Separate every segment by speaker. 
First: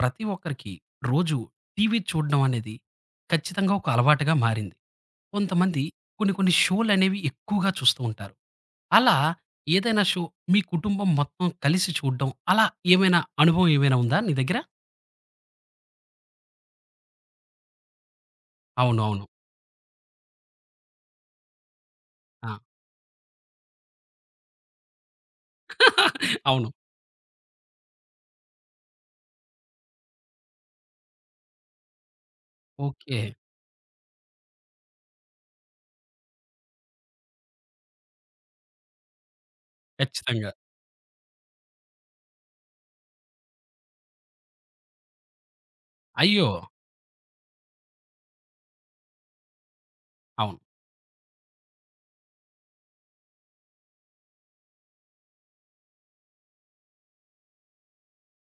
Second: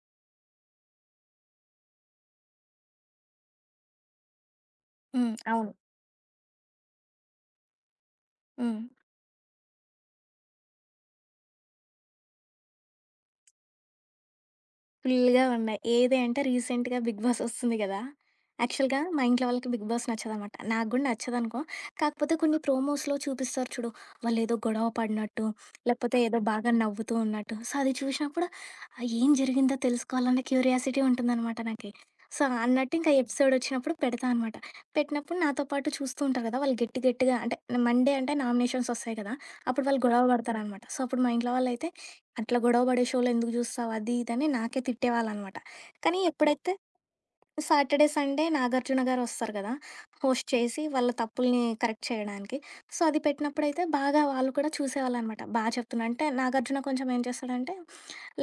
Speaker 1: ప్రతి ఒక్కరికి రోజు టీవీ చూడడం అనేది ఖచ్చితంగా ఒక అలవాటుగా మారింది.
Speaker 2: హ్మ్. అవును.
Speaker 1: కొంతమంది కొన్ని కొన్ని షోలనేవి ఎక్కువగా చూస్తూ ఉంటారు.
Speaker 2: హ్మ్.
Speaker 1: అలా ఏదైనా షో మీ కుటుంబం మొత్తం కలిసి చూడడం అలా ఏమైనా అనుభవం ఏమైనా ఉందా నీ దగ్గర?
Speaker 2: ఫుల్‌గా ఉన్నాయి. ఏది అంటే రీసెంట్‌గా 'బిగ్ బాస్' వస్తుంది గదా!
Speaker 1: అవును.
Speaker 2: యాక్చువల్‌గా మా
Speaker 1: అవును.
Speaker 2: ఇంట్లో వాళ్ళకి 'బిగ్ బాస్' నచ్చదనమాట. నాకు గూడా నచ్చదనుకో. కాకపోతే
Speaker 1: ఆ!
Speaker 2: కొన్ని ప్రోమోస్‌లో చూపిస్తారు చూడు. వాళ్ళేదో గొడవ పడినట్టు, లేకపోతే ఏదో
Speaker 1: అవును.
Speaker 2: బాగా నవ్వుతూ ఉన్నట్టు. సో, అది చూసినప్పుడు ఏం జరిగిందో తెలుసుకోవాలన్న క్యూరియాసిటీ ఉంటుందనమాట నాకి. సో, అన్నట్టు ఇంకా
Speaker 1: ఓకే.
Speaker 2: ఎపిసోడ్ వచ్చినప్పుడు పెడతా అనమాట. పెట్టినప్పుడు నాతో పాటు చూస్తూ ఉంటారు గదా! వాళ్ళు గట్టి గట్టిగా అంటే మండే అంటే నామినేషన్స్ వస్తాయి గదా! అప్పుడు వాళ్ళు గొడవ
Speaker 1: ఖచ్చితంగా.
Speaker 2: పడతారనమాట. సో, అప్పుడు మా ఇంట్లో వాళ్ళైతే అట్లా గొడవ పడే షోలు ఎందుకు చూస్తావు అది ఇది అని నాకే తిట్టేవాళ్ళనమాట. కానీ
Speaker 1: అయ్యో!
Speaker 2: ఎప్పుడైతే సాటర్డే, సండే నాగార్జున గారు వస్తారు కదా! హోస్ట్
Speaker 1: అవును.
Speaker 2: చేసి వాళ్ళ తప్పుల్ని కరెక్ట్ చేయడానికి. సో, అది పెట్టినప్పుడైతే బాగా వాళ్ళు కూడా చూసేవాళ్ళనమాట. బా చెప్తున్నా అంటే నాగార్జున కొంచెం ఏం చేస్తాడంటే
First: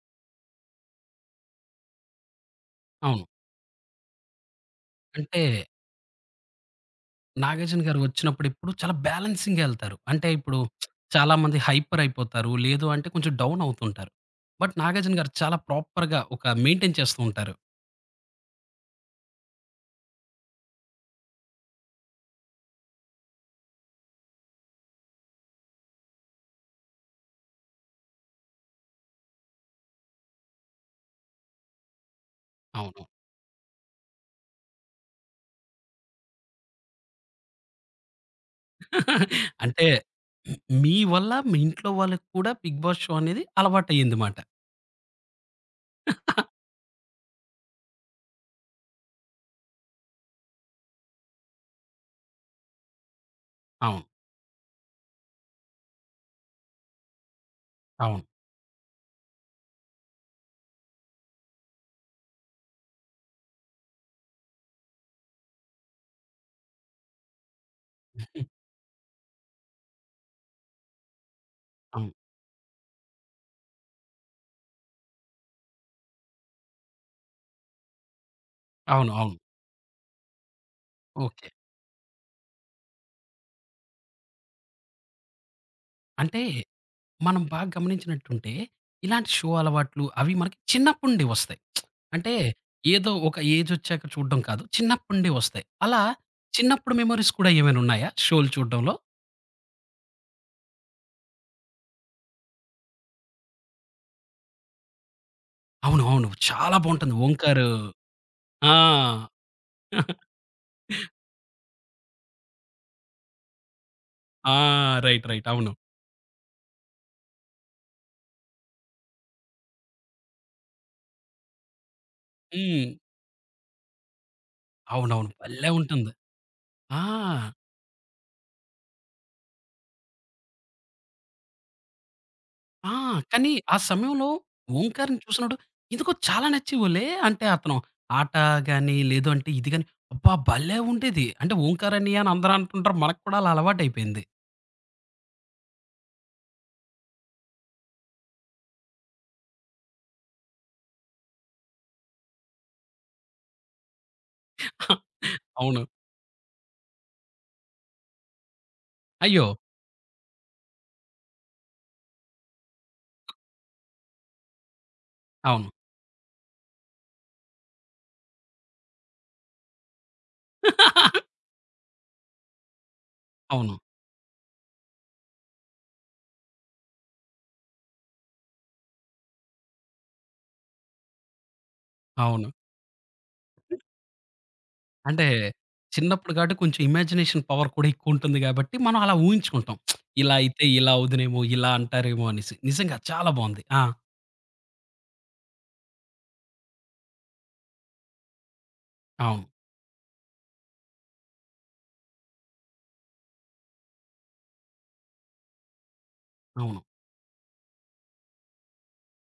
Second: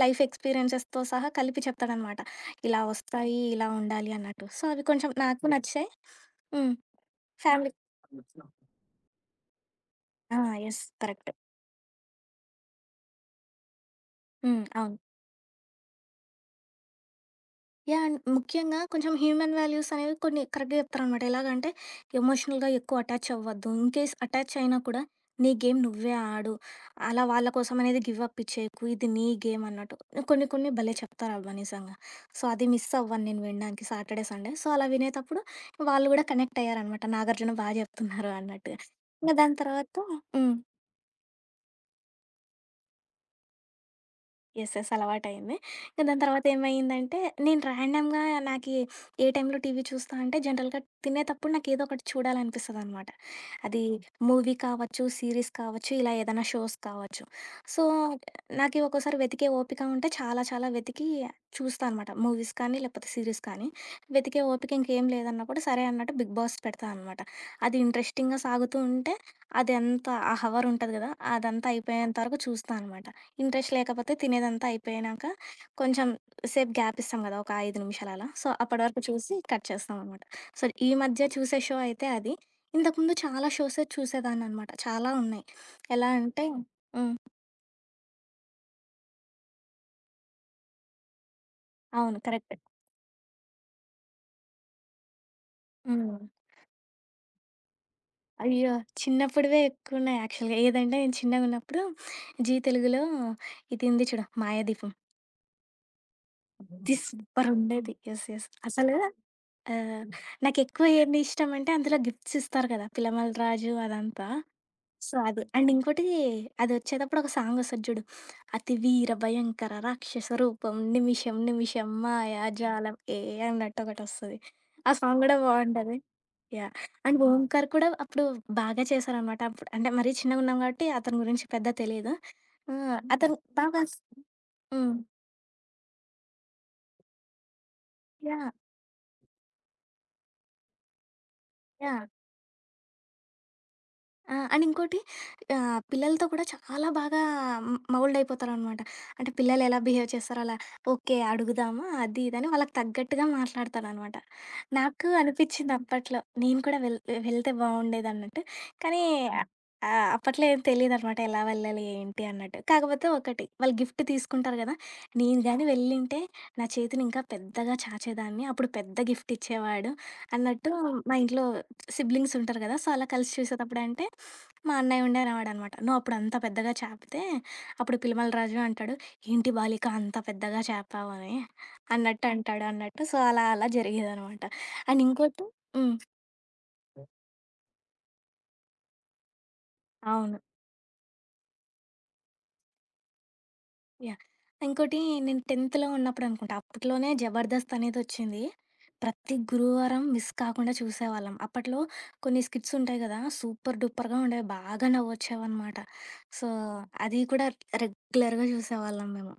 Speaker 2: లైఫ్ ఎక్స్‌పీరియన్సెస్‌తో సహా కలిపి చెప్తాడనమాట. ఇలా
Speaker 1: అవును.
Speaker 2: వస్తాయి, ఇలా ఉండాలి అన్నట్టు. సో, అవి కొంచెం
Speaker 1: అంటే
Speaker 2: నాకు నచ్చాయి. హ్మ్. ఫ్యామిలీ
Speaker 1: నాగార్జున గారు వచ్చినప్పుడెప్పుడు చాలా బ్యాలెన్సింగ్‌గా ఎళ్తారు. అంటే
Speaker 2: ఆ!
Speaker 1: ఇప్పుడు
Speaker 2: యెస్. కరెక్ట్.
Speaker 1: చాలామంది హైపర్ అయిపోతారు. లేదు అంటే కొంచెం డౌన్ అవుతుంటారు.
Speaker 2: హ్మ్.
Speaker 1: బట్
Speaker 2: అవును.
Speaker 1: నాగార్జున గారు చాలా ప్రాపర్‌గా ఒక మెయింటైన్ చేస్తూ ఉంటారు.
Speaker 2: యాహ్! ముఖ్యంగా కొంచెం హ్యూమన్ వాల్యూస్ అనేవి కొన్ని కరెక్ట్‌గా చెప్తారనమాట. ఎలాగంటే ఎమోషనల్‌గా ఎక్కువ అటాచ్ అవ్వద్దు. ఇన్‌కేస్ అటాచ్ అయినా కూడా నీ గేమ్ నువ్వే ఆడు. అలా వాళ్ళ కోసం అనేది గివ్ అప్ ఇచ్చేయకు. ఇది నీ గేమ్ అన్నట్టు. కొన్ని కొన్ని భలే చెప్తారబ్బా నిజంగా. సో, అది మిస్
Speaker 1: అవును.
Speaker 2: అవ్వను నేను వినడానికి సాటర్‌డే, సండే. సో, అలా వినేతప్పుడు వాళ్ళు కూడా కనెక్ట్ అయ్యారనమాట. నాగార్జున బా చెప్తున్నారు అన్నట్టుగా. ఇంక దాని
Speaker 1: అంటే
Speaker 2: తర్వాత హ్మ్.
Speaker 1: మీ వల్ల మీ ఇంట్లో వాళ్ళకి కూడా 'బిగ్ బాస్' షో అనేది అలవాటయ్యింది మాట.
Speaker 2: యెస్. యెస్. అలవాటయింది. ఇంక దాని తర్వాత ఏమైందంటే, నేను ర్యాండమ్‌గా నాకి ఏ టైంలో టీవీ చూస్తా అంటే జనరల్‌గా తినేతప్పుడు నాకేదో ఒకటి చూడాలనిపిస్తదనమాట. అది
Speaker 1: అవును.
Speaker 2: మూవీ కావచ్చు, సీరీస్ కావచ్చు, ఇలా ఏదైనా షోస్ కావచ్చు. సో,
Speaker 1: అవును.
Speaker 2: నాకి ఒక్కోసారి వెతికే ఓపిక ఉంటే చాలా చాలా వెతికి చూస్తా అనమాట. మూవీస్ కానీ, లేకపోతే సీరీస్ కానీ. వెతికే ఓపిక ఇంకేం లేదన్నప్పుడు సరే అన్నట్టు 'బిగ్ బాస్' పెడతా అనమాట. అది ఇంట్రెస్టింగ్‌గా సాగుతూ ఉంటే అదంతా ఆ హవర్ ఉంటది కదా! అదంతా
Speaker 1: అవును.
Speaker 2: అయిపోయేంత వరకు చూస్తా అనమాట. ఇంట్రెస్ట్ లేకపోతే తినేదంతా అయిపోయినాక కొంచెం సేపు గ్యాప్ ఇస్తాం కదా! ఒక 5 నిమిషాలు అలా. సో, అప్పటి వరకు
Speaker 1: అవును. అవును.
Speaker 2: చూసి కట్ చేస్తామనమాట. సో, ఈ మధ్య
Speaker 1: ఓకే.
Speaker 2: చూసే షో అయితే అది. ఇంతకుముందు చాలా షోసే చూసేదాన్ననమాట. చాలా ఉన్నాయి. ఎలా
Speaker 1: అంటే
Speaker 2: అంటే హ్మ్.
Speaker 1: మనం బాగా గమనించినట్టుంటే, ఇలాంటి షో అలవాట్లు అవి మనకి చిన్నప్పటి నుండి వస్తాయి.
Speaker 2: అవును.
Speaker 1: అంటే
Speaker 2: కరెక్ట్.
Speaker 1: ఏదో ఒక ఏజొచ్చాక చూడడం కాదు. చిన్నప్పటి నుండి వస్తాయి. అలా
Speaker 2: హ్మ్.
Speaker 1: చిన్నప్పుడు మెమోరీస్ కూడా ఏమైనా ఉన్నాయా షోలు
Speaker 2: అయ్యో!
Speaker 1: చూడడంలో?
Speaker 2: చిన్నప్పుడివే ఎక్కువున్నాయి యాక్చువల్‌గా. ఏదంటే నేను చిన్నగున్నప్పుడు జీ తెలుగులో ఇది ఉంది చూడు 'మాయాదీపం'.
Speaker 1: అవును. అవును. చాలా
Speaker 2: ఇది
Speaker 1: బావుంటుంది. 'ఓంకారు'
Speaker 2: సూపరుండేది. యెస్. యెస్.
Speaker 1: ఆ!
Speaker 2: అసలు ఆహ్, నాకెక్కువ ఏంది ఇష్టమంటే అందులో గిఫ్ట్స్ ఇస్తారు కదా! 'పిల్లమర్రి రాజు' అదంతా.
Speaker 1: ఆ!
Speaker 2: So
Speaker 1: right.
Speaker 2: అది.
Speaker 1: రైట్.
Speaker 2: అండ్
Speaker 1: అవును.
Speaker 2: ఇంకోటి అదొచ్చేటప్పుడు ఒక సాంగొస్తది జూడు. 'అతి వీర భయంకర రాక్షస రూపం నిమిషం నిమిషం
Speaker 1: హ్మ్.
Speaker 2: మాయాజాలం ఏ' అన్నట్టొకటొస్తది. ఆ సాంగ్
Speaker 1: అవునవును.
Speaker 2: గూడా
Speaker 1: భలే
Speaker 2: బావుంటది.
Speaker 1: ఉంటుంది.
Speaker 2: యాహ్!
Speaker 1: ఆ!
Speaker 2: అండ్ ఓంకార్ కూడా అప్పుడు బాగా చేశారనమాట. అప్పుడు అంటే మరీ చిన్నగున్నాం గాబట్టి అతని గురించి పెద్ద తెలీదు. ఆ!
Speaker 1: ఆ!
Speaker 2: హ్మ్. అతను
Speaker 1: కానీ ఆ
Speaker 2: బాగా స్
Speaker 1: సమయంలో
Speaker 2: హ్మ్.
Speaker 1: 'ఓంకార్‌ని' చూసినప్పుడు ఎందుకో చాలా నచ్చేవోలే. అంటే అతను ఆట
Speaker 2: యాహ్!
Speaker 1: గాని, లేదు అంటే ఇది గాని అబ్బా! భలే ఉండేది. అంటే 'ఓంకార్
Speaker 2: యాహ్!
Speaker 1: అన్నయ్య' అని అందరూ అంటుంటారు. మనకు కూడా అలా అలవాటైపోయింది.
Speaker 2: ఆ! అండ్ ఇంకోటి పిల్లలతో కూడా చాలా బాగా మౌల్డ్ అయిపోతారనమాట. అంటే పిల్లలు ఎలా బిహేవ్ చేస్తారో అలా ఓకే. అడుగుదామా అది ఇదని వాళ్ళకి తగ్గట్టుగా మాట్లాడతాననమాట. నాకు అనిపిచ్చింది
Speaker 1: అవును.
Speaker 2: అప్పట్లో నేను కూడా వెళ్తే బావుండేదన్నట్టు. కానీ
Speaker 1: అయ్యో!
Speaker 2: హ్మ్. అప్పట్లో ఏం తెలీదనమాట ఎలా వెళ్ళాలి ఏంటి అన్నట్టు. కాకపోతే ఒకటి వాళ్ళు గిఫ్ట్ తీసుకుంటారు గదా! నేను గాని
Speaker 1: అవును.
Speaker 2: వెళ్ళింటే నా చేతిని ఇంకా పెద్దగా చాచేదాన్ని. అప్పుడు పెద్ద గిఫ్ట్ ఇచ్చేవాడు అన్నట్టు మా ఇంట్లో సిబ్లింగ్స్ ఉంటారు కదా! సో, అలా కలిసి
Speaker 1: అవును.
Speaker 2: చూసేతప్పుడంటే, మా అన్నయ్య ఉండేవాడనమాట. "నువ్వు అప్పుడు అంత పెద్దగా చాపితే" అప్పుడు పిలిమల రాజు అంటాడు, "ఏంటి బాలిక అంత పెద్దగా చాపావు" అని అన్నట్టు
Speaker 1: అవును.
Speaker 2: అంటాడు అన్నట్టు. సో, అలా అలా జరిగేదనమాట. అండ్
Speaker 1: అంటే
Speaker 2: ఇంకోటి హ్మ్.
Speaker 1: చిన్నప్పుడు కాబట్టి కొంచెం ఇమాజినేషన్ పవర్ కూడా ఎక్కువుంటుంది గాబట్టి, మనం అలా ఊహించుకుంటాం. ఇలా
Speaker 2: అవును.
Speaker 1: అయితే ఇలా అవుదునేమో, ఇలా అంటారేమో అనేసి. నిజంగా చాలా బావుంది. ఆ!
Speaker 2: యాహ్! ఇంకోటి నేను 10థ్‌లో ఉన్నప్పుడు అనుకుంటా. అప్పట్లోనే 'జబర్దస్త్' అనేదొచ్చింది. ప్రతి
Speaker 1: అవును.
Speaker 2: గురువారం మిస్ కాకుండా చూసేవాళ్ళం. అప్పట్లో కొన్ని స్కిట్స్ ఉంటాయి గదా! సూపర్ డూపర్‌గా ఉండేవి. బాగా నవ్వొచ్చేవనమాట. సో,
Speaker 1: అవును.
Speaker 2: అది కూడా రెగ్యులర్‌గా చూసేవాళ్ళం మేము.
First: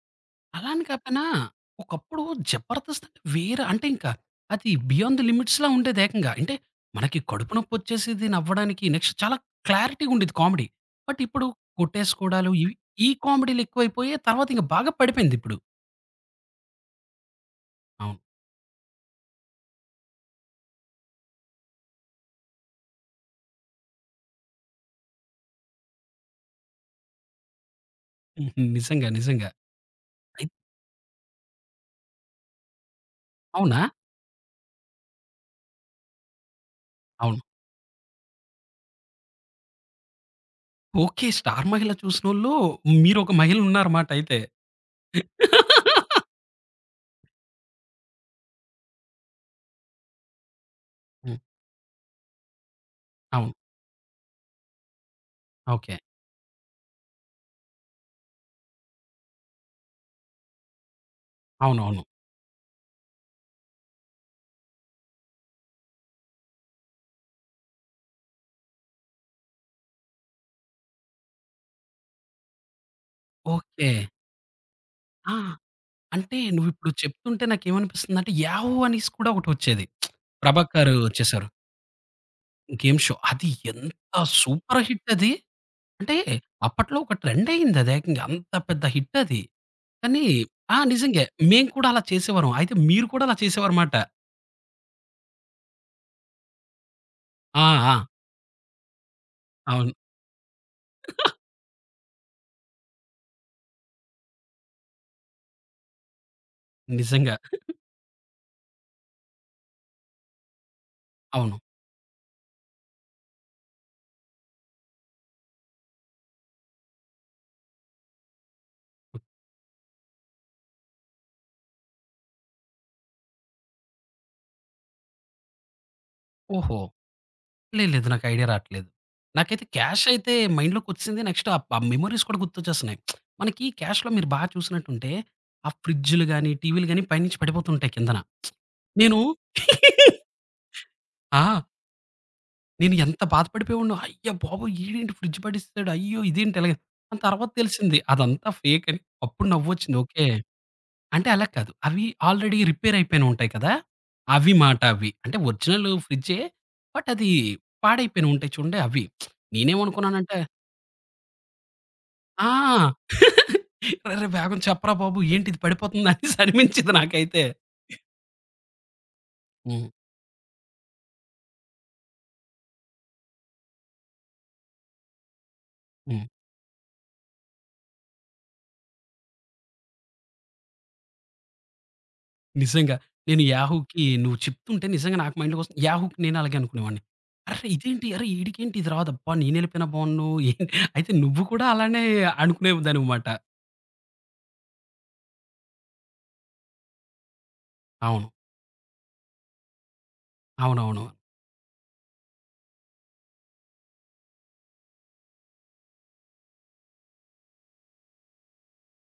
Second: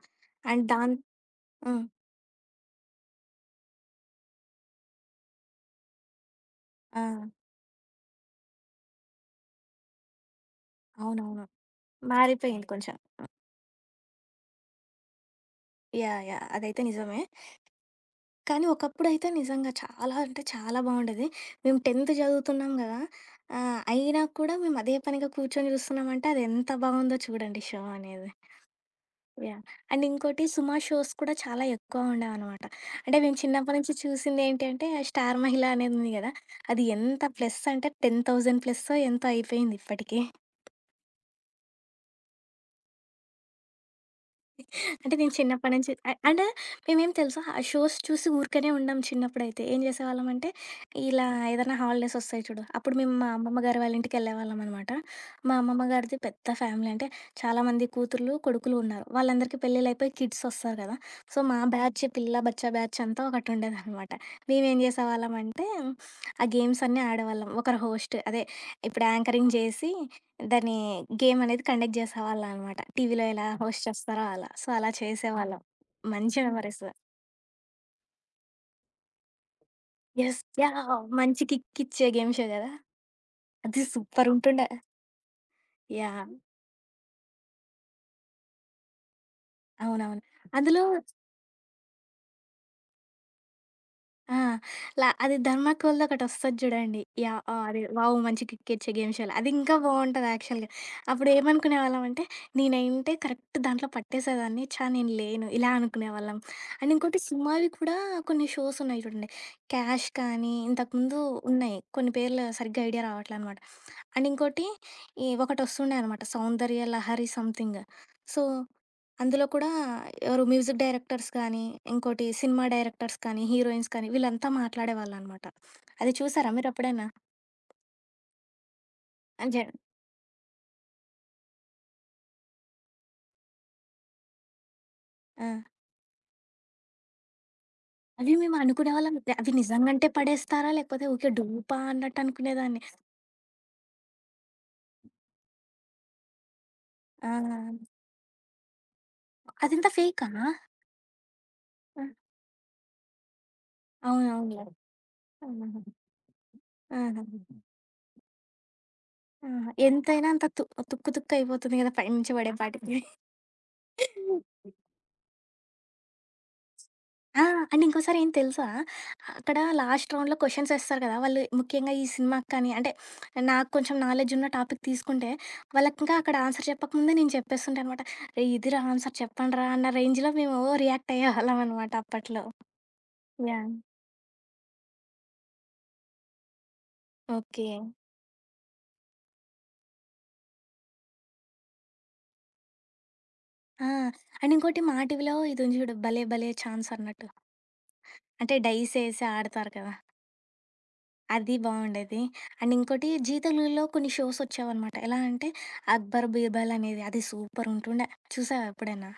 Speaker 2: అండ్
Speaker 1: అలా అని
Speaker 2: దాన్
Speaker 1: కాపోయినా,
Speaker 2: హ్మ్.
Speaker 1: ఒకప్పుడు 'జబర్దస్త్' అంటే వేరే అంటే ఇంకా అది బియాండ్ ది లిమిట్స్‌లా ఉండేది ఏకంగా. అంటే
Speaker 2: ఆ!
Speaker 1: మనకి కడుపు నొప్పొచ్చేసేది నవ్వడానికి. నెక్స్ట్ చాలా క్లారిటీగా ఉండేది కామెడీ. బట్
Speaker 2: అవునవును.
Speaker 1: ఇప్పుడు కొట్టేసుకోవడాలు
Speaker 2: మారిపోయింది
Speaker 1: ఇవి
Speaker 2: కొంచెం.
Speaker 1: ఈ కామెడీలు ఎక్కువైపోయి తర్వాత ఇంక బాగా పడిపోయింది ఇప్పుడు.
Speaker 2: యాహ్! యాహ్! అదైతే నిజమే.
Speaker 1: అవును.
Speaker 2: కానీ ఒకప్పుడైతే నిజంగా చాలా అంటే చాలా బాగుండేది. మేము 10థ్ చదువుతున్నాం గదా! అయినా కూడా మేము అదే పనిగా కూర్చొని చూస్తున్నామంటే అది ఎంత బాగుందో చూడండి షో అనేది.
Speaker 1: హుహు. నిజంగా. నిజంగా.
Speaker 2: యాహ్! అండ్ ఇంకోటి
Speaker 1: అయి
Speaker 2: 'సుమ' షోస్ కూడా చాలా ఎక్కువ ఉండేవనమాట. అంటే మేము చిన్నప్పటి
Speaker 1: అవునా?
Speaker 2: నుంచి చూసిందేంటి అంటే 'స్టార్ మహిళ' అనేది ఉంది గదా! అది ఎంత
Speaker 1: అవును.
Speaker 2: ప్లస్ అంటే 10,000 ప్లస్సో ఎంతో అయిపోయింది ఇప్పటికి.
Speaker 1: ఓకే. 'స్టార్ మహిళ' చూసినోళ్ళు మీరొక మహిళ ఉన్నారన్నమాట అయితే.
Speaker 2: అంటే నేను చిన్నప్పటి నుంచి అండ్ మేమేం తెలుసా ఆ షోస్ చూసి ఊరికనే ఉండం చిన్నప్పుడైతే ఏం చేసేవాళ్ళం అంటే ఇలా
Speaker 1: హ్మ్.
Speaker 2: ఏదైనా హాలిడేస్ వస్తాయి చూడు అప్పుడు మేము మా
Speaker 1: అవును.
Speaker 2: అమ్మమ్మ గారి వాళ్ళ ఇంటికి వెళ్ళేవాళ్ళం అనమాట మా అమ్మమ్మ
Speaker 1: ఓకే.
Speaker 2: గారిది పెద్ద ఫ్యామిలీ అంటే చాలామంది కూతుర్లు కొడుకులు ఉన్నారు వాళ్ళందరికీ పెళ్ళిళ్ళు అయిపోయి కిడ్స్ వస్తారు కదా సో మా
Speaker 1: అవునవును.
Speaker 2: బ్యాచ్ పిల్ల బచ్చా బ్యాచ్ అంతా ఒకటి ఉండేది అనమాట మేమేం చేసేవాళ్ళం అంటే ఆ గేమ్స్ అన్నీ ఆడేవాళ్ళం ఒకరు హోస్ట్ అదే ఇప్పుడు యాంకరింగ్ చేసి దాన్ని గేమ్ అనేది కండక్ట్ చేసేవాళ్ళనమాట. టీవీలో ఎలా హోస్ట్
Speaker 1: ఓకే.
Speaker 2: చేస్తారో అలా. సో, అలా
Speaker 1: ఆ!
Speaker 2: చేసేవాళ్ళం.
Speaker 1: అంటే
Speaker 2: మంచి మెమోరీస్.
Speaker 1: నువ్విప్పుడు చెప్తుంటే నాకేమనిపిస్తుందంటే 'యాహూ!' అనేసి కూడా ఒకటొచ్చేది.
Speaker 2: యెస్. యాహ్!
Speaker 1: ప్రభాకర్
Speaker 2: మంచి
Speaker 1: చేశారు.
Speaker 2: కిక్ ఇచ్చే గేమ్ షో గదా!
Speaker 1: Game show. అది
Speaker 2: అది
Speaker 1: ఎంత
Speaker 2: సూపరుంటుండే.
Speaker 1: సూపర్ హిట్ అది. అంటే
Speaker 2: యాహ్!
Speaker 1: అప్పట్లో ఒక ట్రెండ్ అయిందది ఏకంగా. అంత పెద్ద హిట్ అది.
Speaker 2: అవునవును.
Speaker 1: కానీ ఆ!
Speaker 2: అందులో
Speaker 1: నిజంగే. మేము కూడా అలా చేసేవారం. అయితే మీరు కూడా అలా చేసేవారమాట.
Speaker 2: ఆ! లా అది 'ధర్మాకోల్‌ది' ఒకటొస్తది జూడండి. యాహ్!
Speaker 1: ఆ!
Speaker 2: అది
Speaker 1: ఆ!
Speaker 2: వావ్! మంచి కిక్కిచ్చే గేమ్ షోలో. అది ఇంకా
Speaker 1: అవును.
Speaker 2: బావుంటది యాక్చువల్‌గా. అప్పుడేమనుకునేవాళ్ళమంటే, నేనంటే కరెక్ట్ దాంట్లో పట్టేసేదాన్ని. ఛా! నేను లేను ఇలా అనుకునేవాళ్ళం. అండ్ ఇంకోటి
Speaker 1: నిజంగా.
Speaker 2: సినిమావి కూడా కొన్ని షోసున్నాయి చూడండి. 'క్యాష్' కానీ ఇంతకుముందు
Speaker 1: అవును.
Speaker 2: ఉన్నాయి. కొన్ని పేర్లు సరిగ్గా ఐడియా రావట్లే అనమాట. అండ్ ఇంకోటి ఈ ఒకటొస్తుండే అనమాట సౌందర్య లహరి సంథింగ్. సో, అందులో కూడా ఎవరు మ్యూజిక్ డైరెక్టర్స్ కానీ, ఇంకోటి సినిమా డైరెక్టర్స్ కానీ, హీరోయిన్స్ కానీ వీళ్ళంతా మాట్లాడేవాళ్ళనమాట. అది చూసారా
Speaker 1: ఓహో!
Speaker 2: మీరెప్పుడైనా?
Speaker 1: లేదు. లేదు. నాకు ఐడియా రాట్లేదు.
Speaker 2: ఆహ్, జ
Speaker 1: నాకైతే క్యాష్ అయితే మైండ్‌లోకొచ్చేసింది. నెక్స్ట్ ఆ ఆ మెమోరీస్ కూడా గుర్తొచ్చేస్తున్నాయి. మనకి క్యాష్‌లో మీరు బాగా చూసినట్టుంటే,
Speaker 2: ఆ!
Speaker 1: ఆ ఫ్రిడ్జ్‌లు గాని, టీవీలు గాని పైనుంచి పడిపోతుంటాయి కిందన.
Speaker 2: అవి మేము అనుకునేవాళ్ళం
Speaker 1: నేను
Speaker 2: అవి నిజంగంటే పడేస్తారా? లేకపోతే ఊకే
Speaker 1: ఆ!
Speaker 2: డూపా అన్నట్టు అనుకునేదాన్ని.
Speaker 1: నేను ఎంత బాధపడిపోయేవాడినో. అయ్య బాబోయ్! ఈడేంటి ఫ్రిడ్జ్ పడేసాడు. అయ్యో! ఇదేంటి ఇలాగ. దాని
Speaker 2: ఆ!
Speaker 1: తర్వాత తెలిసింది అదంతా ఫేక్ అని. అప్పుడు
Speaker 2: అదంతా
Speaker 1: నవ్వొచ్చింది. ఓకే.
Speaker 2: ఫేకా?
Speaker 1: అంటే అలా కాదు.
Speaker 2: ఆ!
Speaker 1: అవి ఆల్రెడీ రిపేర్ అయిపోయినుంటాయి కదా! అవి
Speaker 2: అవునవునులే.
Speaker 1: మాట అవి. అంటే
Speaker 2: ఆహా!
Speaker 1: ఒరిజినల్ ఫ్రిడ్జే. బట్
Speaker 2: ఆహా!
Speaker 1: అది పాడైపోయినుంటాయి చూడండి అవి.
Speaker 2: ఆహా! ఎంతైనా
Speaker 1: నేనేమనుకున్నానంటే
Speaker 2: అంత తుక్కు తుక్కు అయిపోతుంది కదా! పైనుంచి
Speaker 1: ఆ!
Speaker 2: పడేపాటికి.
Speaker 1: "అరెరే! వేగం చెప్పరా బాబు ఏంటిది పడిపోతుంది" అనేసి అనిపించింది నాకైతే.
Speaker 2: ఆ! అండ్ ఇంకోసారి ఏంటి తెలుసా? అక్కడ
Speaker 1: హ్మ్.
Speaker 2: లాస్ట్ రౌండ్‌లో క్వెషన్స్ ఏస్తారు కదా! వాళ్ళు ముఖ్యంగా ఈ సినిమాకి కానీ అంటే నాకు కొంచెం నాలెడ్జ్ ఉన్న టాపిక్ తీసుకుంటే, వాళ్ళకింకా
Speaker 1: హ్మ్.
Speaker 2: అక్కడ ఆన్సర్ చెప్పకముందే నేను చెప్పేస్తుంటా అనమాట. "రేయ్! ఇదిరా ఆన్సర్ చెప్పండ్రా" అన్న రేంజ్‌లో మేము రియాక్ట్ అయ్యేవాళ్ళం అనమాట అప్పట్లో.
Speaker 1: నిజంగా. నేను
Speaker 2: యాహ్!
Speaker 1: యాహూకి నువ్వు చెప్తుంటే నిజంగా నాకు మైండ్‌లోకొస్తుంది. యాహూకి నేను అలాగే అనుకునేవాడిని. అరెరే!
Speaker 2: ఓకే.
Speaker 1: ఇదేంటి? అరె! ఈడికేంటి ఇది రాదు? అబ్బా! నేనెళ్ళిపోయినా బావున్ను. ఏంటి అయితే నువ్వు కూడా అలానే అనుకునేదానివిమాట.
Speaker 2: ఆ! అండ్ ఇంకోటి మా టీవీలో ఇది ఉంది చూడు 'భలే భలే ఛాన్స్' అన్నట్టు.
Speaker 1: అవును.
Speaker 2: అంటే డైస్ ఏసి ఆడతారు కదా!
Speaker 1: అవునవును.
Speaker 2: అది బావుండేది. అండ్ ఇంకోటి 'జీ తెలుగులో' కొన్ని షోసొచ్చేవనమాట. ఎలా అంటే 'అక్బర్ బీర్బల్' అనేది అది సూపరుంటుండే. చూసావా ఎప్పుడైనా?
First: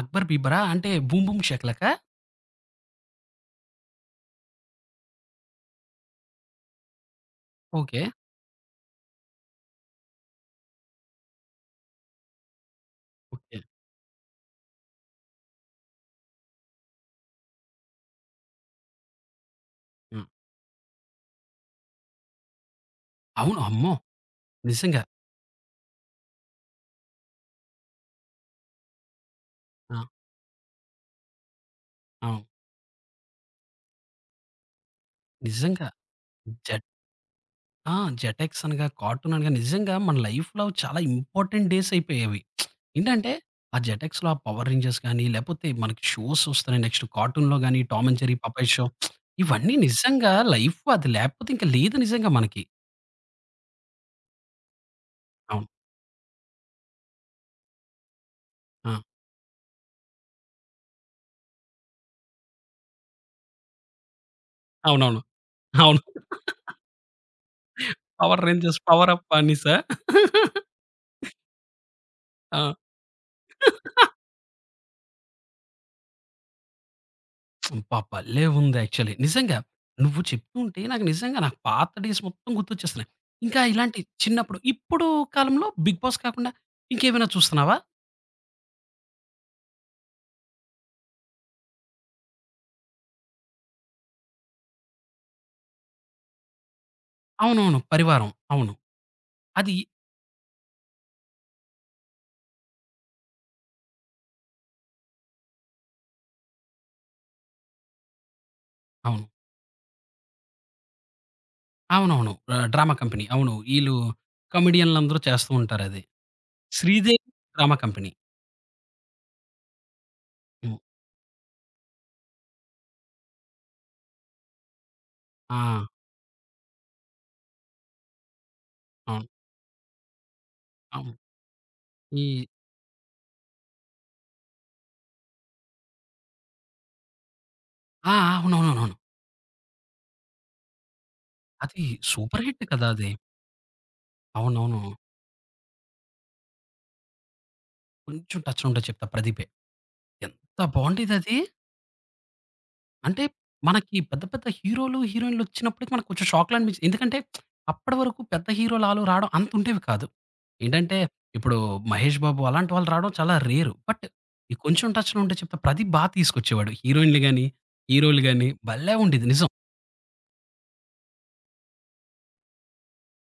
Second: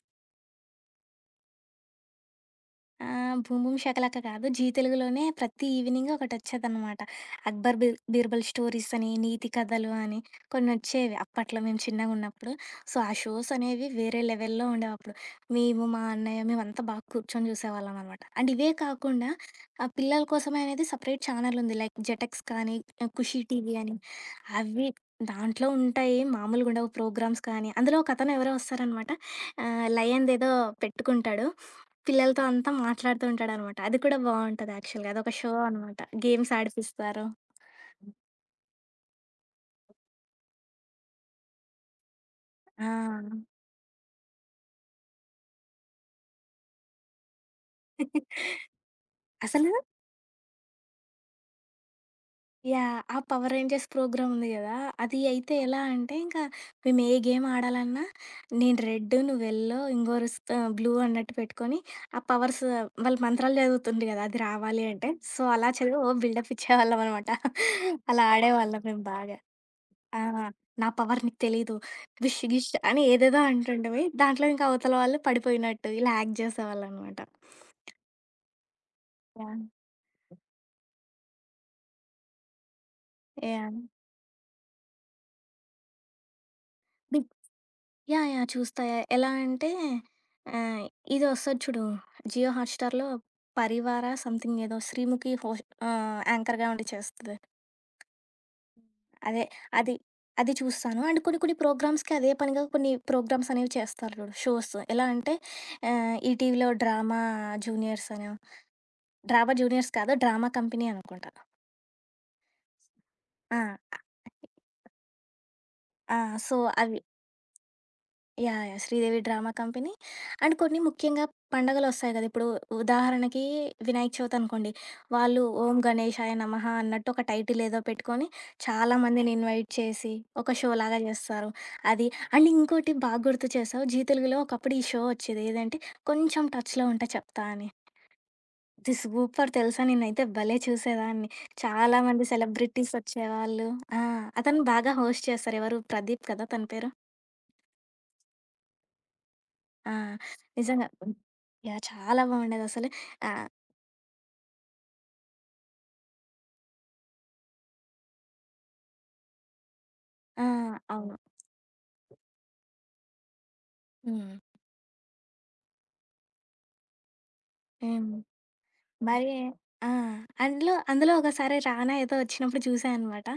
Speaker 1: 'అక్బర్ బీబరా' అంటే 'బూమ్ బూమ్ షకలకా'?
Speaker 2: ఆ! 'భూమ్ భూమ్ షకలక' కాదు. జీ తెలుగులోనే ప్రతి ఈవినింగ్ ఒకటొచ్చేదనమాట. 'అక్బర్ బి
Speaker 1: ఓకే.
Speaker 2: బీర్బల్' స్టోరీస్ అని, నీతి కథలు అని కొన్నొచ్చేవి అప్పట్లో మేము చిన్నగున్నప్పుడు. సో, ఆ షోస్
Speaker 1: ఓకే.
Speaker 2: అనేవి వేరే లెవెల్‌లో ఉండేవప్పుడు. మేము, మా అన్నయ్య మేమంతా బాగా కూర్చొని చూసేవాళ్ళమనమాట. అండ్ ఇవే కాకుండా
Speaker 1: ఆ!
Speaker 2: పిల్లల కోసమే అనేది సెపరేట్ ఛానెలుంది. లైక్ 'జెటెక్స్' కానీ, 'ఖుషి
Speaker 1: అవును.
Speaker 2: టీవీ'
Speaker 1: అమ్మో!
Speaker 2: అని అవి
Speaker 1: నిజంగా.
Speaker 2: దాంట్లో ఉంటాయి మామూలుగుండవు ప్రోగ్రామ్స్ కానీ. అందులో ఒకతను ఎవరో వస్తారనమాట.
Speaker 1: ఆ!
Speaker 2: లయన్‌దేదో పెట్టుకుంటాడు. పిల్లలతో
Speaker 1: అవును.
Speaker 2: అంతా మాట్లాడుతూ ఉంటాడనమాట. అది కూడా బావుంటది యాక్చువల్‌గా. అదొక షో
Speaker 1: నిజంగా.
Speaker 2: అనమాట. గేమ్స్
Speaker 1: జెట్
Speaker 2: ఆడిపిస్తారు.
Speaker 1: ఆ! జెటెక్స్ అనగా, కార్టూన్ అనగా నిజంగా మన లైఫ్‌లో చాలా ఇంపార్టెంట్ డేస్ అయిపోయేవి.
Speaker 2: ఆ!
Speaker 1: ఏంటంటే ఆ జెటెక్స్‌లో ఆ 'పవర్ రేంజర్స్' గాని, లేపోతే మనకి షోస్ వస్తున్నాయి. నెక్స్ట్ కార్టూన్‌లో గాని 'Tom and Jerry', 'Popeye show'
Speaker 2: అసలు
Speaker 1: ఇవన్నీ నిజంగా లైఫ్ అది లేకపోతే ఇంక లేదు నిజంగా మనకి.
Speaker 2: యాహ్! ఆ పవర్ రేంజర్స్ ప్రోగ్రామ్ ఉంది గదా! అది అయితే
Speaker 1: అవును.
Speaker 2: ఎలా అంటే ఇంకా మేము ఏ గేమ్ ఆడాలన్నా నేను
Speaker 1: ఆ!
Speaker 2: రెడ్, నువ్వు యెల్లో, ఇంకోరు బ్లూ అన్నట్టు పెట్టుకొని ఆ పవర్స్ వాళ్ళు మంత్రాలు చదువుతుండ్రు గదా! అది రావాలి అంటే.
Speaker 1: అవునవును.
Speaker 2: సో, అలా చదివి
Speaker 1: అవును.
Speaker 2: ఓ బిల్డప్ ఇచ్చేవాళ్ళం అనమాట. అలా
Speaker 1: 'పవర్ రేంజర్స్'
Speaker 2: ఆడేవాళ్ళం మేము
Speaker 1: పవర్ అప్
Speaker 2: బాగా.
Speaker 1: అనేసా?
Speaker 2: ఆ! నా పవర్ నీకు తెలీదు. గుష్ గిష్ అని ఏదేదో అంటుంటివి.
Speaker 1: ఆ!
Speaker 2: దాంట్లో ఇంకా అవతల వాళ్ళు పడిపోయినట్టు ఇలా యాక్ట్ చేసేవాళ్ళనమాట.
Speaker 1: అబ్బా! భలే ఉంది యాక్చువల్లీ. నిజంగా.
Speaker 2: యాహ్!
Speaker 1: నువ్వు చెప్తుంటే నాకు నిజంగా పాత డేస్ మొత్తం గుర్తొచ్చేస్తున్నాయి. ఇంకా
Speaker 2: యాహ్!
Speaker 1: ఇలాంటి చిన్నప్పుడు ఇప్పుడు కాలంలో 'బిగ్ బాస్' కాకుండా ఇంకేమైనా
Speaker 2: బిగ్
Speaker 1: చూస్తున్నావా?
Speaker 2: యాహ్! యాహ్! చూస్తా. ఎలా అంటే ఆహ్, ఇది వస్తది చూడు. జియో హాట్‌స్టార్‌లో 'పరివార' సంథింగ్ ఏదో శ్రీముఖి హోస్ట్ యాంకర్‌గా ఉండి చేస్తది.
Speaker 1: అవునవును. 'పరివారం' అవును.
Speaker 2: అదే.
Speaker 1: అది
Speaker 2: అది. అది చూస్తాను. అండ్ కొన్ని కొన్ని ప్రోగ్రామ్స్‌కి అదే పనిగా కొన్ని ప్రోగ్రామ్స్ అనేవి చేస్తారు చూడు షోస్. ఎలా అంటే ఈటీవీలో డ్రామా జూనియర్స్ అనో,
Speaker 1: అవును.
Speaker 2: డ్రామా జూనియర్స్ కాదు డ్రామా కంపెనీ అనుకుంటా.
Speaker 1: అవునవును. ఆహ్, డ్రామా కంపెనీ అవును.
Speaker 2: ఆ!
Speaker 1: ఈళ్ళు కామెడియన్‌లందరూ చేస్తూ ఉంటారది.
Speaker 2: ఆ! సో, అవి.
Speaker 1: 'Sridevi drama company.'
Speaker 2: Yeah! Yeah! Sridevi drama company. And
Speaker 1: హ్మ్.
Speaker 2: కొన్ని ముఖ్యంగా పండగలొస్తాయి కదా! ఇప్పుడు ఉదాహరణకి వినాయక చవితి అనుకోండి. వాళ్ళు
Speaker 1: ఆ!
Speaker 2: ఓం గణేశాయ నమః అన్నట్టు ఒక టైటిల్ ఏదో పెట్టుకొని చాలా
Speaker 1: అవును.
Speaker 2: మందిని ఇన్వైట్ చేసి ఒక షో లాగా
Speaker 1: అవును.
Speaker 2: చేస్తారు. అది
Speaker 1: ఈ
Speaker 2: అండ్ ఇంకోటి బాగా గుర్తు చేశావు. జీ తెలుగులో ఒకప్పుడు ఈ షో వచ్చేది. ఏదంటే కొంచెం టచ్‌లో ఉంటా చెప్తా అని.
Speaker 1: ఆ! ఆ!
Speaker 2: ఇది
Speaker 1: అవునవునవును.
Speaker 2: సూపర్ తెలుసా! నేనైతే భలే చూసేదాన్ని.
Speaker 1: అది
Speaker 2: చాలా మంది
Speaker 1: సూపర్ హిట్ కదా!
Speaker 2: సెలబ్రిటీస్
Speaker 1: అది.
Speaker 2: వచ్చేవాళ్ళు. ఆ! అతను
Speaker 1: అవునవును.
Speaker 2: బాగా హోస్ట్ చేస్తారు. ఎవరు ప్రదీప్ కదా! తన పేరు.
Speaker 1: కొంచెం టచ్‌లో ఉంటే చెప్తా 'ప్రదీపే.'
Speaker 2: ఆ!
Speaker 1: ఎంత
Speaker 2: నిజంగా. హ్మ్.
Speaker 1: బావుండేదది.
Speaker 2: యాహ్! చాలా బాగుండేదసలు.
Speaker 1: అంటే
Speaker 2: ఆహ్,
Speaker 1: మనకి పెద్ద పెద్ద హీరోలు, హీరోయిన్‌లు వచ్చినప్పటికి మనకు కొంచెం షాక్‌లా అనిపించింది. ఎందుకంటే అప్పటి వరకు పెద్ద హీరోలు ఆలు రావడం అంత ఉండేవి కాదు.
Speaker 2: ఆ!
Speaker 1: ఏంటంటే
Speaker 2: అవును.
Speaker 1: ఇప్పుడు 'మహేష్ బాబు' అలాంటి వాళ్ళు రావడం చాలా రేరు. బట్
Speaker 2: హ్మ్.
Speaker 1: ఈ కొంచెం టచ్‌లో ఉంటే చెప్తే ప్రదీప్ బా తీసుకొచ్చేవాడు. హీరోయిన్‌లు గాని,
Speaker 2: హ్మ్.
Speaker 1: హీరోలు గాని భలే ఉండేది.
Speaker 2: మరి
Speaker 1: నిజం.
Speaker 2: ఆ! అందులో అందులో ఒకసారి 'రానా' ఏదో వచ్చినప్పుడు చూసా అనమాట.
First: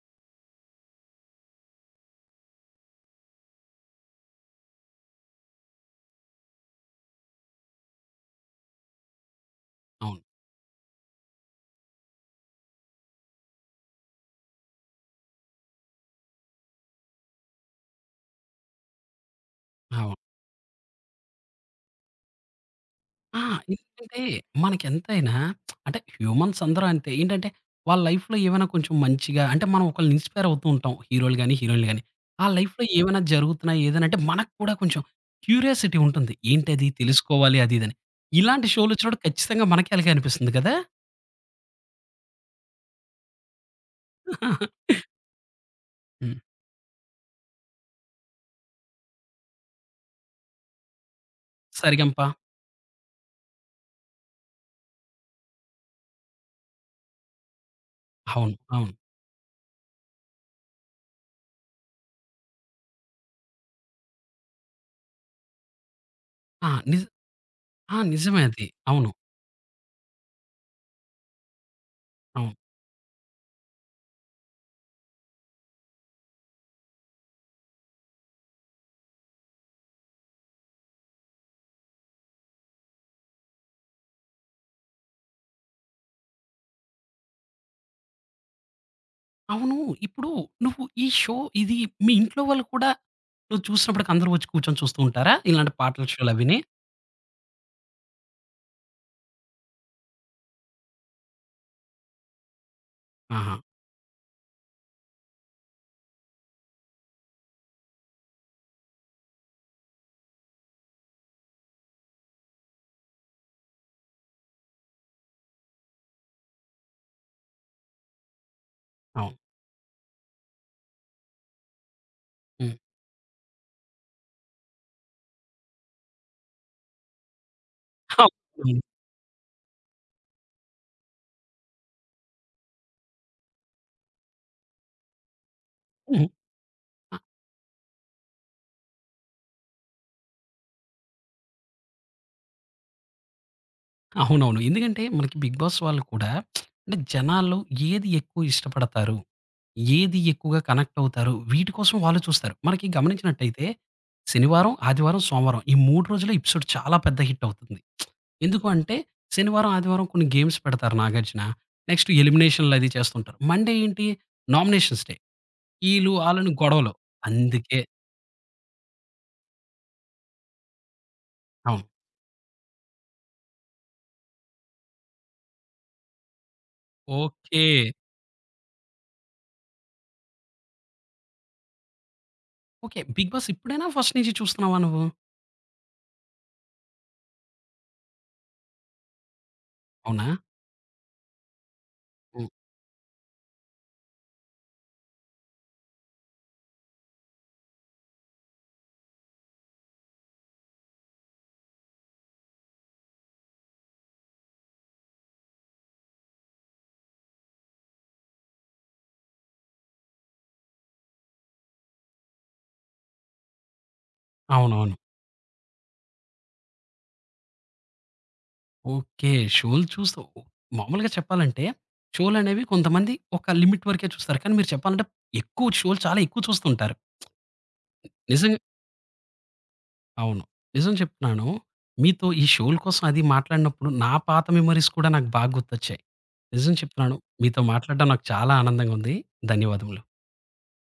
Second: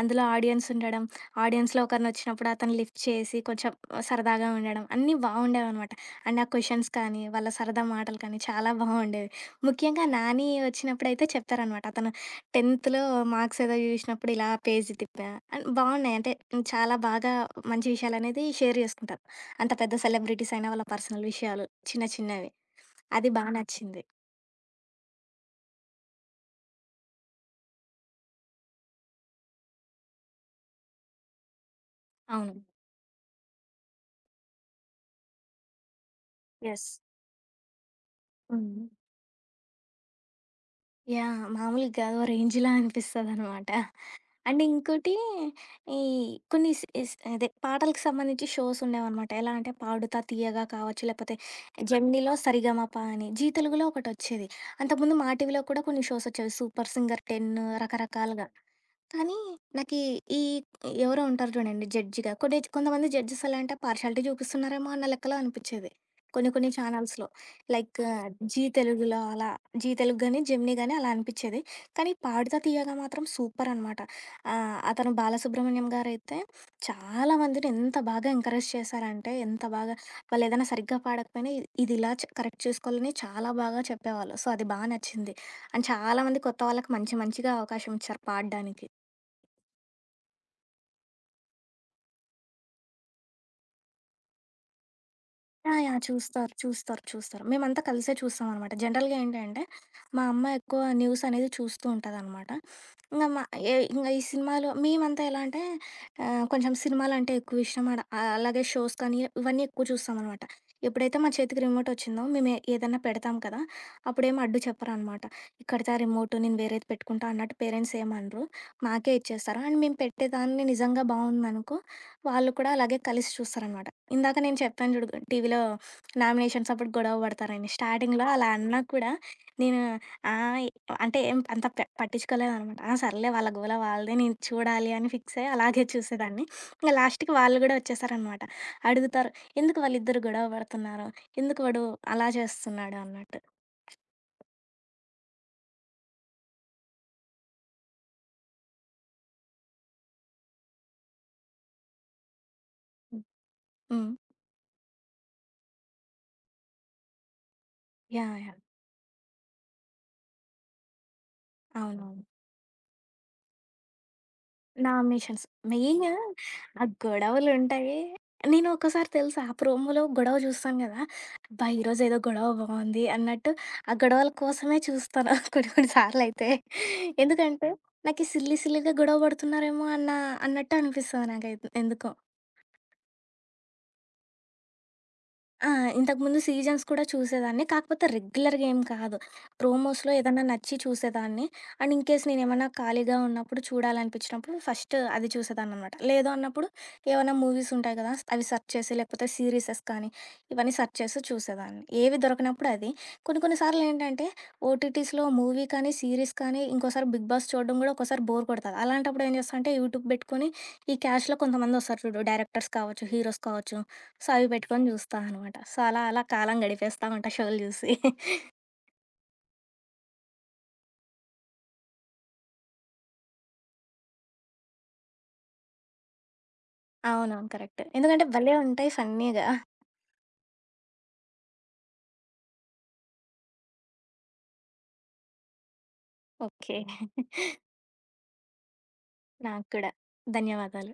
Speaker 2: అందులో ఆడియన్స్ ఉండడం, ఆడియన్స్‌లో ఒకరినొచ్చినప్పుడు అతను లిఫ్ట్ చేసి కొంచెం సరదాగా ఉండడం అన్నీ బాగుండేవనమాట. అండ్ ఆ క్వెషన్స్ కానీ, వాళ్ళ సరదా మాటలు కానీ చాలా బాగుండేవి. ముఖ్యంగా
Speaker 1: అవును.
Speaker 2: 'నాని' వచ్చినప్పుడైతే చెప్తారనమాట. అతను 10థ్‌లో మార్క్స్ ఏదో చూసినప్పుడు ఇలా పేజ్ తిప్పా అని బాగున్నాయి. అంటే చాలా బాగా మంచి విషయాలనేది షేర్ చేసుకుంటారు. అంత పెద్ద
Speaker 1: అవును.
Speaker 2: సెలబ్రిటీస్ అయినా వాళ్ళ పర్సనల్ విషయాలు చిన్న చిన్నవి. అది
Speaker 1: ఆ!
Speaker 2: బా నచ్చింది.
Speaker 1: ఎందుకంటే మనకెంతైనా అంటే హ్యూమన్స్ అందరూ అంతే. ఏంటంటే వాళ్ళ లైఫ్‌లో ఏమైనా కొంచెం మంచిగా అంటే మనం ఒకళ్ళని ఇన్‌స్పైర్ అవుతూ ఉంటాం. హీరోలు గాని, హీరోయిన్‌లు గాని. ఆ
Speaker 2: అవును.
Speaker 1: లైఫ్‌లో ఏమైనా జరుగుతున్నాయి ఏదైనా అంటే మనకు కూడా కొంచెం క్యూరియాసిటీ ఉంటుంది. ఏంటది
Speaker 2: యెస్.
Speaker 1: తెలుసుకోవాలి అది ఇదని. ఇలాంటి
Speaker 2: హ్మ్.
Speaker 1: షోలు వచ్చినప్పుడు ఖచ్చితంగా మనకే అలాగే అనిపిస్తుంది కదా!
Speaker 2: యాహ్! మామూలుగా కాదు. ఓ రేంజ్‌లా అనిపిస్తదనమాట. అండ్ ఇంకోటి ఈ
Speaker 1: హ్మ్.
Speaker 2: కొన్ని స్ స్ అదే పాటలకు సంబంధించి షోస్ ఉండేవనమాట. ఎలా అంటే 'పాడుతా తీయగా' కావచ్చు, లేకపోతే
Speaker 1: 'సరిగమప'
Speaker 2: జెమినీలో 'సరిగమప' అని, జీ తెలుగులో ఒకటొచ్చేది. అంతకుముందు మా టీవీలో కూడా కొన్ని షోస్ వచ్చేవి. 'సూపర్ సింగర్ 10' రకరకాలుగా.
Speaker 1: అవును. అవును.
Speaker 2: కానీ నాకీ ఈ ఈ ఎవరో ఉంటారు చూడండి జడ్జిగా. కొన్ని కొంతమంది జడ్జెస్ ఎలా అంటే పార్షియాలిటీ చూపిస్తున్నారేమో అన్న లెక్కలో అనిపిచ్చేది. కొన్ని కొన్ని
Speaker 1: ఆ! నిజ
Speaker 2: ఛానల్స్‌లో.
Speaker 1: ఆ!
Speaker 2: లైక్
Speaker 1: నిజమే
Speaker 2: 'జీ
Speaker 1: అది. అవును.
Speaker 2: తెలుగులో' అలా 'జీ తెలుగు' గాని, 'జెమినీ' గాని అలా అనిపిచ్చేది. కానీ
Speaker 1: అవును.
Speaker 2: 'పాడుతా తీయగా' మాత్రం సూపర్ అనమాట. అతను బాలసుబ్రహ్మణ్యం గారైతే చాలా మందిని ఎంత బాగా ఎంకరేజ్ చేశారంటే, ఎంత బాగా వాళ్ళేదైనా సరిగ్గా పాడకపోయినా ఇది ఇలా కరెక్ట్ చేసుకోవాలని చాలా బాగా చెప్పేవాళ్ళు. సో, అది బా నచ్చింది. అండ్ చాలా మంది కొత్త వాళ్ళకి మంచి మంచిగా అవకాశం ఇచ్చారు పాడడానికి.
Speaker 1: అవును. ఇప్పుడు నువ్వు ఈ షో ఇది మీ ఇంట్లో వాళ్ళు కూడా నువ్వు చూసినప్పటికి అందరూ వచ్చి కూర్చొని చూస్తూ ఉంటారా? ఇలాంటి
Speaker 2: ఆ! యాహ్!
Speaker 1: పాటల
Speaker 2: చూస్తారు.
Speaker 1: షోలవిని?
Speaker 2: చూస్తారు. చూస్తారు. మేమంతా కలిసే చూస్తామనమాట. జనరల్‌గా ఏంటంటే, మా అమ్మ ఎక్కువ న్యూస్ అనేది చూస్తూ ఉంటదనమాట. ఇంగ మా
Speaker 1: ఆహా!
Speaker 2: ఏ ఇంగ ఈ సినిమాలు మేమంతా ఎలా అంటే కొంచెం సినిమాలంటే ఎక్కువ ఇష్టం. అడ అలాగే షోస్ కానీ ఇవన్నీ ఎక్కువ చూస్తామనమాట. ఎప్పుడైతే మా చేతికి రిమోట్ వచ్చిందో మేము ఏదన్నా పెడతాం కదా! అప్పుడేమి అడ్డు చెప్పరనమాట. ఇక్కడిదా రిమోట్ నేను వేరేది పెట్టుకుంటా అన్నట్టు పేరెంట్స్ ఏమనరు. మాకే
Speaker 1: అవును.
Speaker 2: ఇచ్చేస్తారు. అండ్ మేము పెట్టేదాన్ని నిజంగా బావుందనుకో, వాళ్ళు కూడా
Speaker 1: హ్మ్.
Speaker 2: అలాగే కలిసి చూస్తారనమాట. ఇందాక నేను చెప్పాను చూడు టీవీలో నామినేషన్స్ అప్పుడు గొడవ పడతారని. స్టార్టింగ్‌లో అలా
Speaker 1: అవును.
Speaker 2: అన్నా కూడా నేను ఆహ్, అంటే ఏం అంత పట్టించుకోలేదనమాట. ఆ! సర్లే వాళ్ళ గోల వాళ్ళదే నేను చూడాలి అని ఫిక్స్ అయ్యి అలాగే
Speaker 1: హ్మ్.
Speaker 2: చూసేదాన్ని. ఇంక
Speaker 1: అ
Speaker 2: లాస్ట్‌కి వాళ్ళు గూడా వచ్చేసారనమాట. అడుగుతారు, "ఎందుకు వాళ్ళిద్దరు గొడవ పడుతున్నారు? ఎందుకు వాడు అలా చేస్తున్నాడు?" అన్నట్టు.
Speaker 1: అవునవును. ఎందుకంటే మనకి 'బిగ్ బాస్' వాళ్ళు కూడా అంటే జనాల్లో ఏది ఎక్కువ ఇష్టపడతారు? ఏది ఎక్కువగా కనెక్ట్ అవుతారు? వీటి కోసం వాళ్ళు చూస్తారు. మనకి గమనించినట్టయితే
Speaker 2: హ్మ్.
Speaker 1: శనివారం, ఆదివారం, సోమవారం ఈ 3 రోజులు ఎపిసోడ్ చాలా పెద్ద హిట్ అవుతుంది.
Speaker 2: యాహ్! యాహ్!
Speaker 1: ఎందుకు అంటే శనివారం, ఆదివారం కొన్ని గేమ్స్ పెడతారు 'నాగార్జున.' నెక్స్ట్
Speaker 2: అవునవును.
Speaker 1: ఎలిమినేషన్‌లు అది చేస్తుంటారు. మండే ఏంటి నామినేషన్స్ డే.
Speaker 2: నామినేషన్స్. మెయిను
Speaker 1: ఈళ్ళు, ఆళ్ళని
Speaker 2: ఆ
Speaker 1: గొడవలు. అందుకే
Speaker 2: గొడవలుంటాయి. నేను ఒక్కోసారి తెలుసా ఆ ప్రోమోలో గొడవ చూస్తాను గదా! అబ్బా!
Speaker 1: అవును.
Speaker 2: ఈరోజు ఏదో గొడవ బావుంది అన్నట్టు ఆ గొడవల కోసమే చూస్తాను కొన్ని కొన్ని సార్లయితే.
Speaker 1: ఓకే.
Speaker 2: ఎందుకంటే నాకు ఈ సిల్లీ సిల్లీగా గొడవ పడుతున్నారేమో అన్న అన్నట్టు అనిపిస్తది నాకైతే ఎందుకో.
Speaker 1: ఓకే. 'బిగ్ బాస్' ఇప్పుడేనా ఫస్ట్ నుంచి చూస్తున్నావా నువ్వు?
Speaker 2: ఆ! ఇంతకుముందు సీజన్స్ కూడా చూసేదాన్ని. కాకపోతే రెగ్యులర్‌గా ఏం కాదు. ప్రోమోస్‌లో
Speaker 1: అవునా?
Speaker 2: ఏదన్నా నచ్చి చూసేదాన్ని. అండ్ ఇన్‌కేస్
Speaker 1: హ్మ్.
Speaker 2: నేనేమన్నా ఖాళీగా ఉన్నప్పుడు చూడాలనిపించినప్పుడు ఫస్ట్ అది చూసేదాన్ననమాట. లేదు అన్నప్పుడు ఏవన్నా మూవీస్ ఉంటాయి కదా! అవి సెర్చ్ చేసి లేకపోతే సీరీసెస్ కానీ ఇవన్నీ సెర్చ్ చేసి చూసేదాన్ని. ఏవి దొరకనప్పుడు అది. కొన్ని కొన్ని సార్లు ఏంటంటే ఓటీటీస్‌లో మూవీ కానీ, సీరీస్ కానీ ఇంకోసారి 'బిగ్ బాస్' చూడడం కూడా ఒక్కోసారి బోర్ కొడతది. అలాంటప్పుడు ఏం చేస్తా అంటే యూట్యూబ్ పెట్టుకొని ఈ క్యాష్‌లో కొంతమందొస్తారు చూడు డైరెక్టర్స్ కావచ్చు, హీరోస్ కావచ్చు. సో, అవి పెట్టుకొని
Speaker 1: అవునవును.
Speaker 2: జూస్తా అనమాట. సో, అలా అలా కాలం గడిపేస్తా ఉంటా షోలు జూసి.
Speaker 1: ఓకే. షోలు చూస్తావు. మామూలుగా చెప్పాలంటే షోలనేవి కొంతమంది ఒక లిమిట్ వరకే చూస్తారు. కానీ మీరు చెప్పాలంటే ఎక్కువ షోలు చాలా ఎక్కువ చూస్తుంటారు.
Speaker 2: అవునవును. కరెక్ట్. ఎందుకంటే భలే
Speaker 1: నిజంగా
Speaker 2: ఉంటాయి ఫన్నీగా.
Speaker 1: అవును. నిజం చెప్తున్నాను. మీతో ఈ షోల కోసం అది మాట్లాడినప్పుడు నా పాత మెమోరీస్ కూడా నాకు బాగా గుర్తొచ్చాయి. నిజం
Speaker 2: ఓకే.
Speaker 1: చెప్తున్నాను. మీతో మాట్లాడడం నాకు చాలా ఆనందంగా ఉంది.
Speaker 2: నాకు కూడా.
Speaker 1: ధన్యవాదములు.
Speaker 2: ధన్యవాదాలు.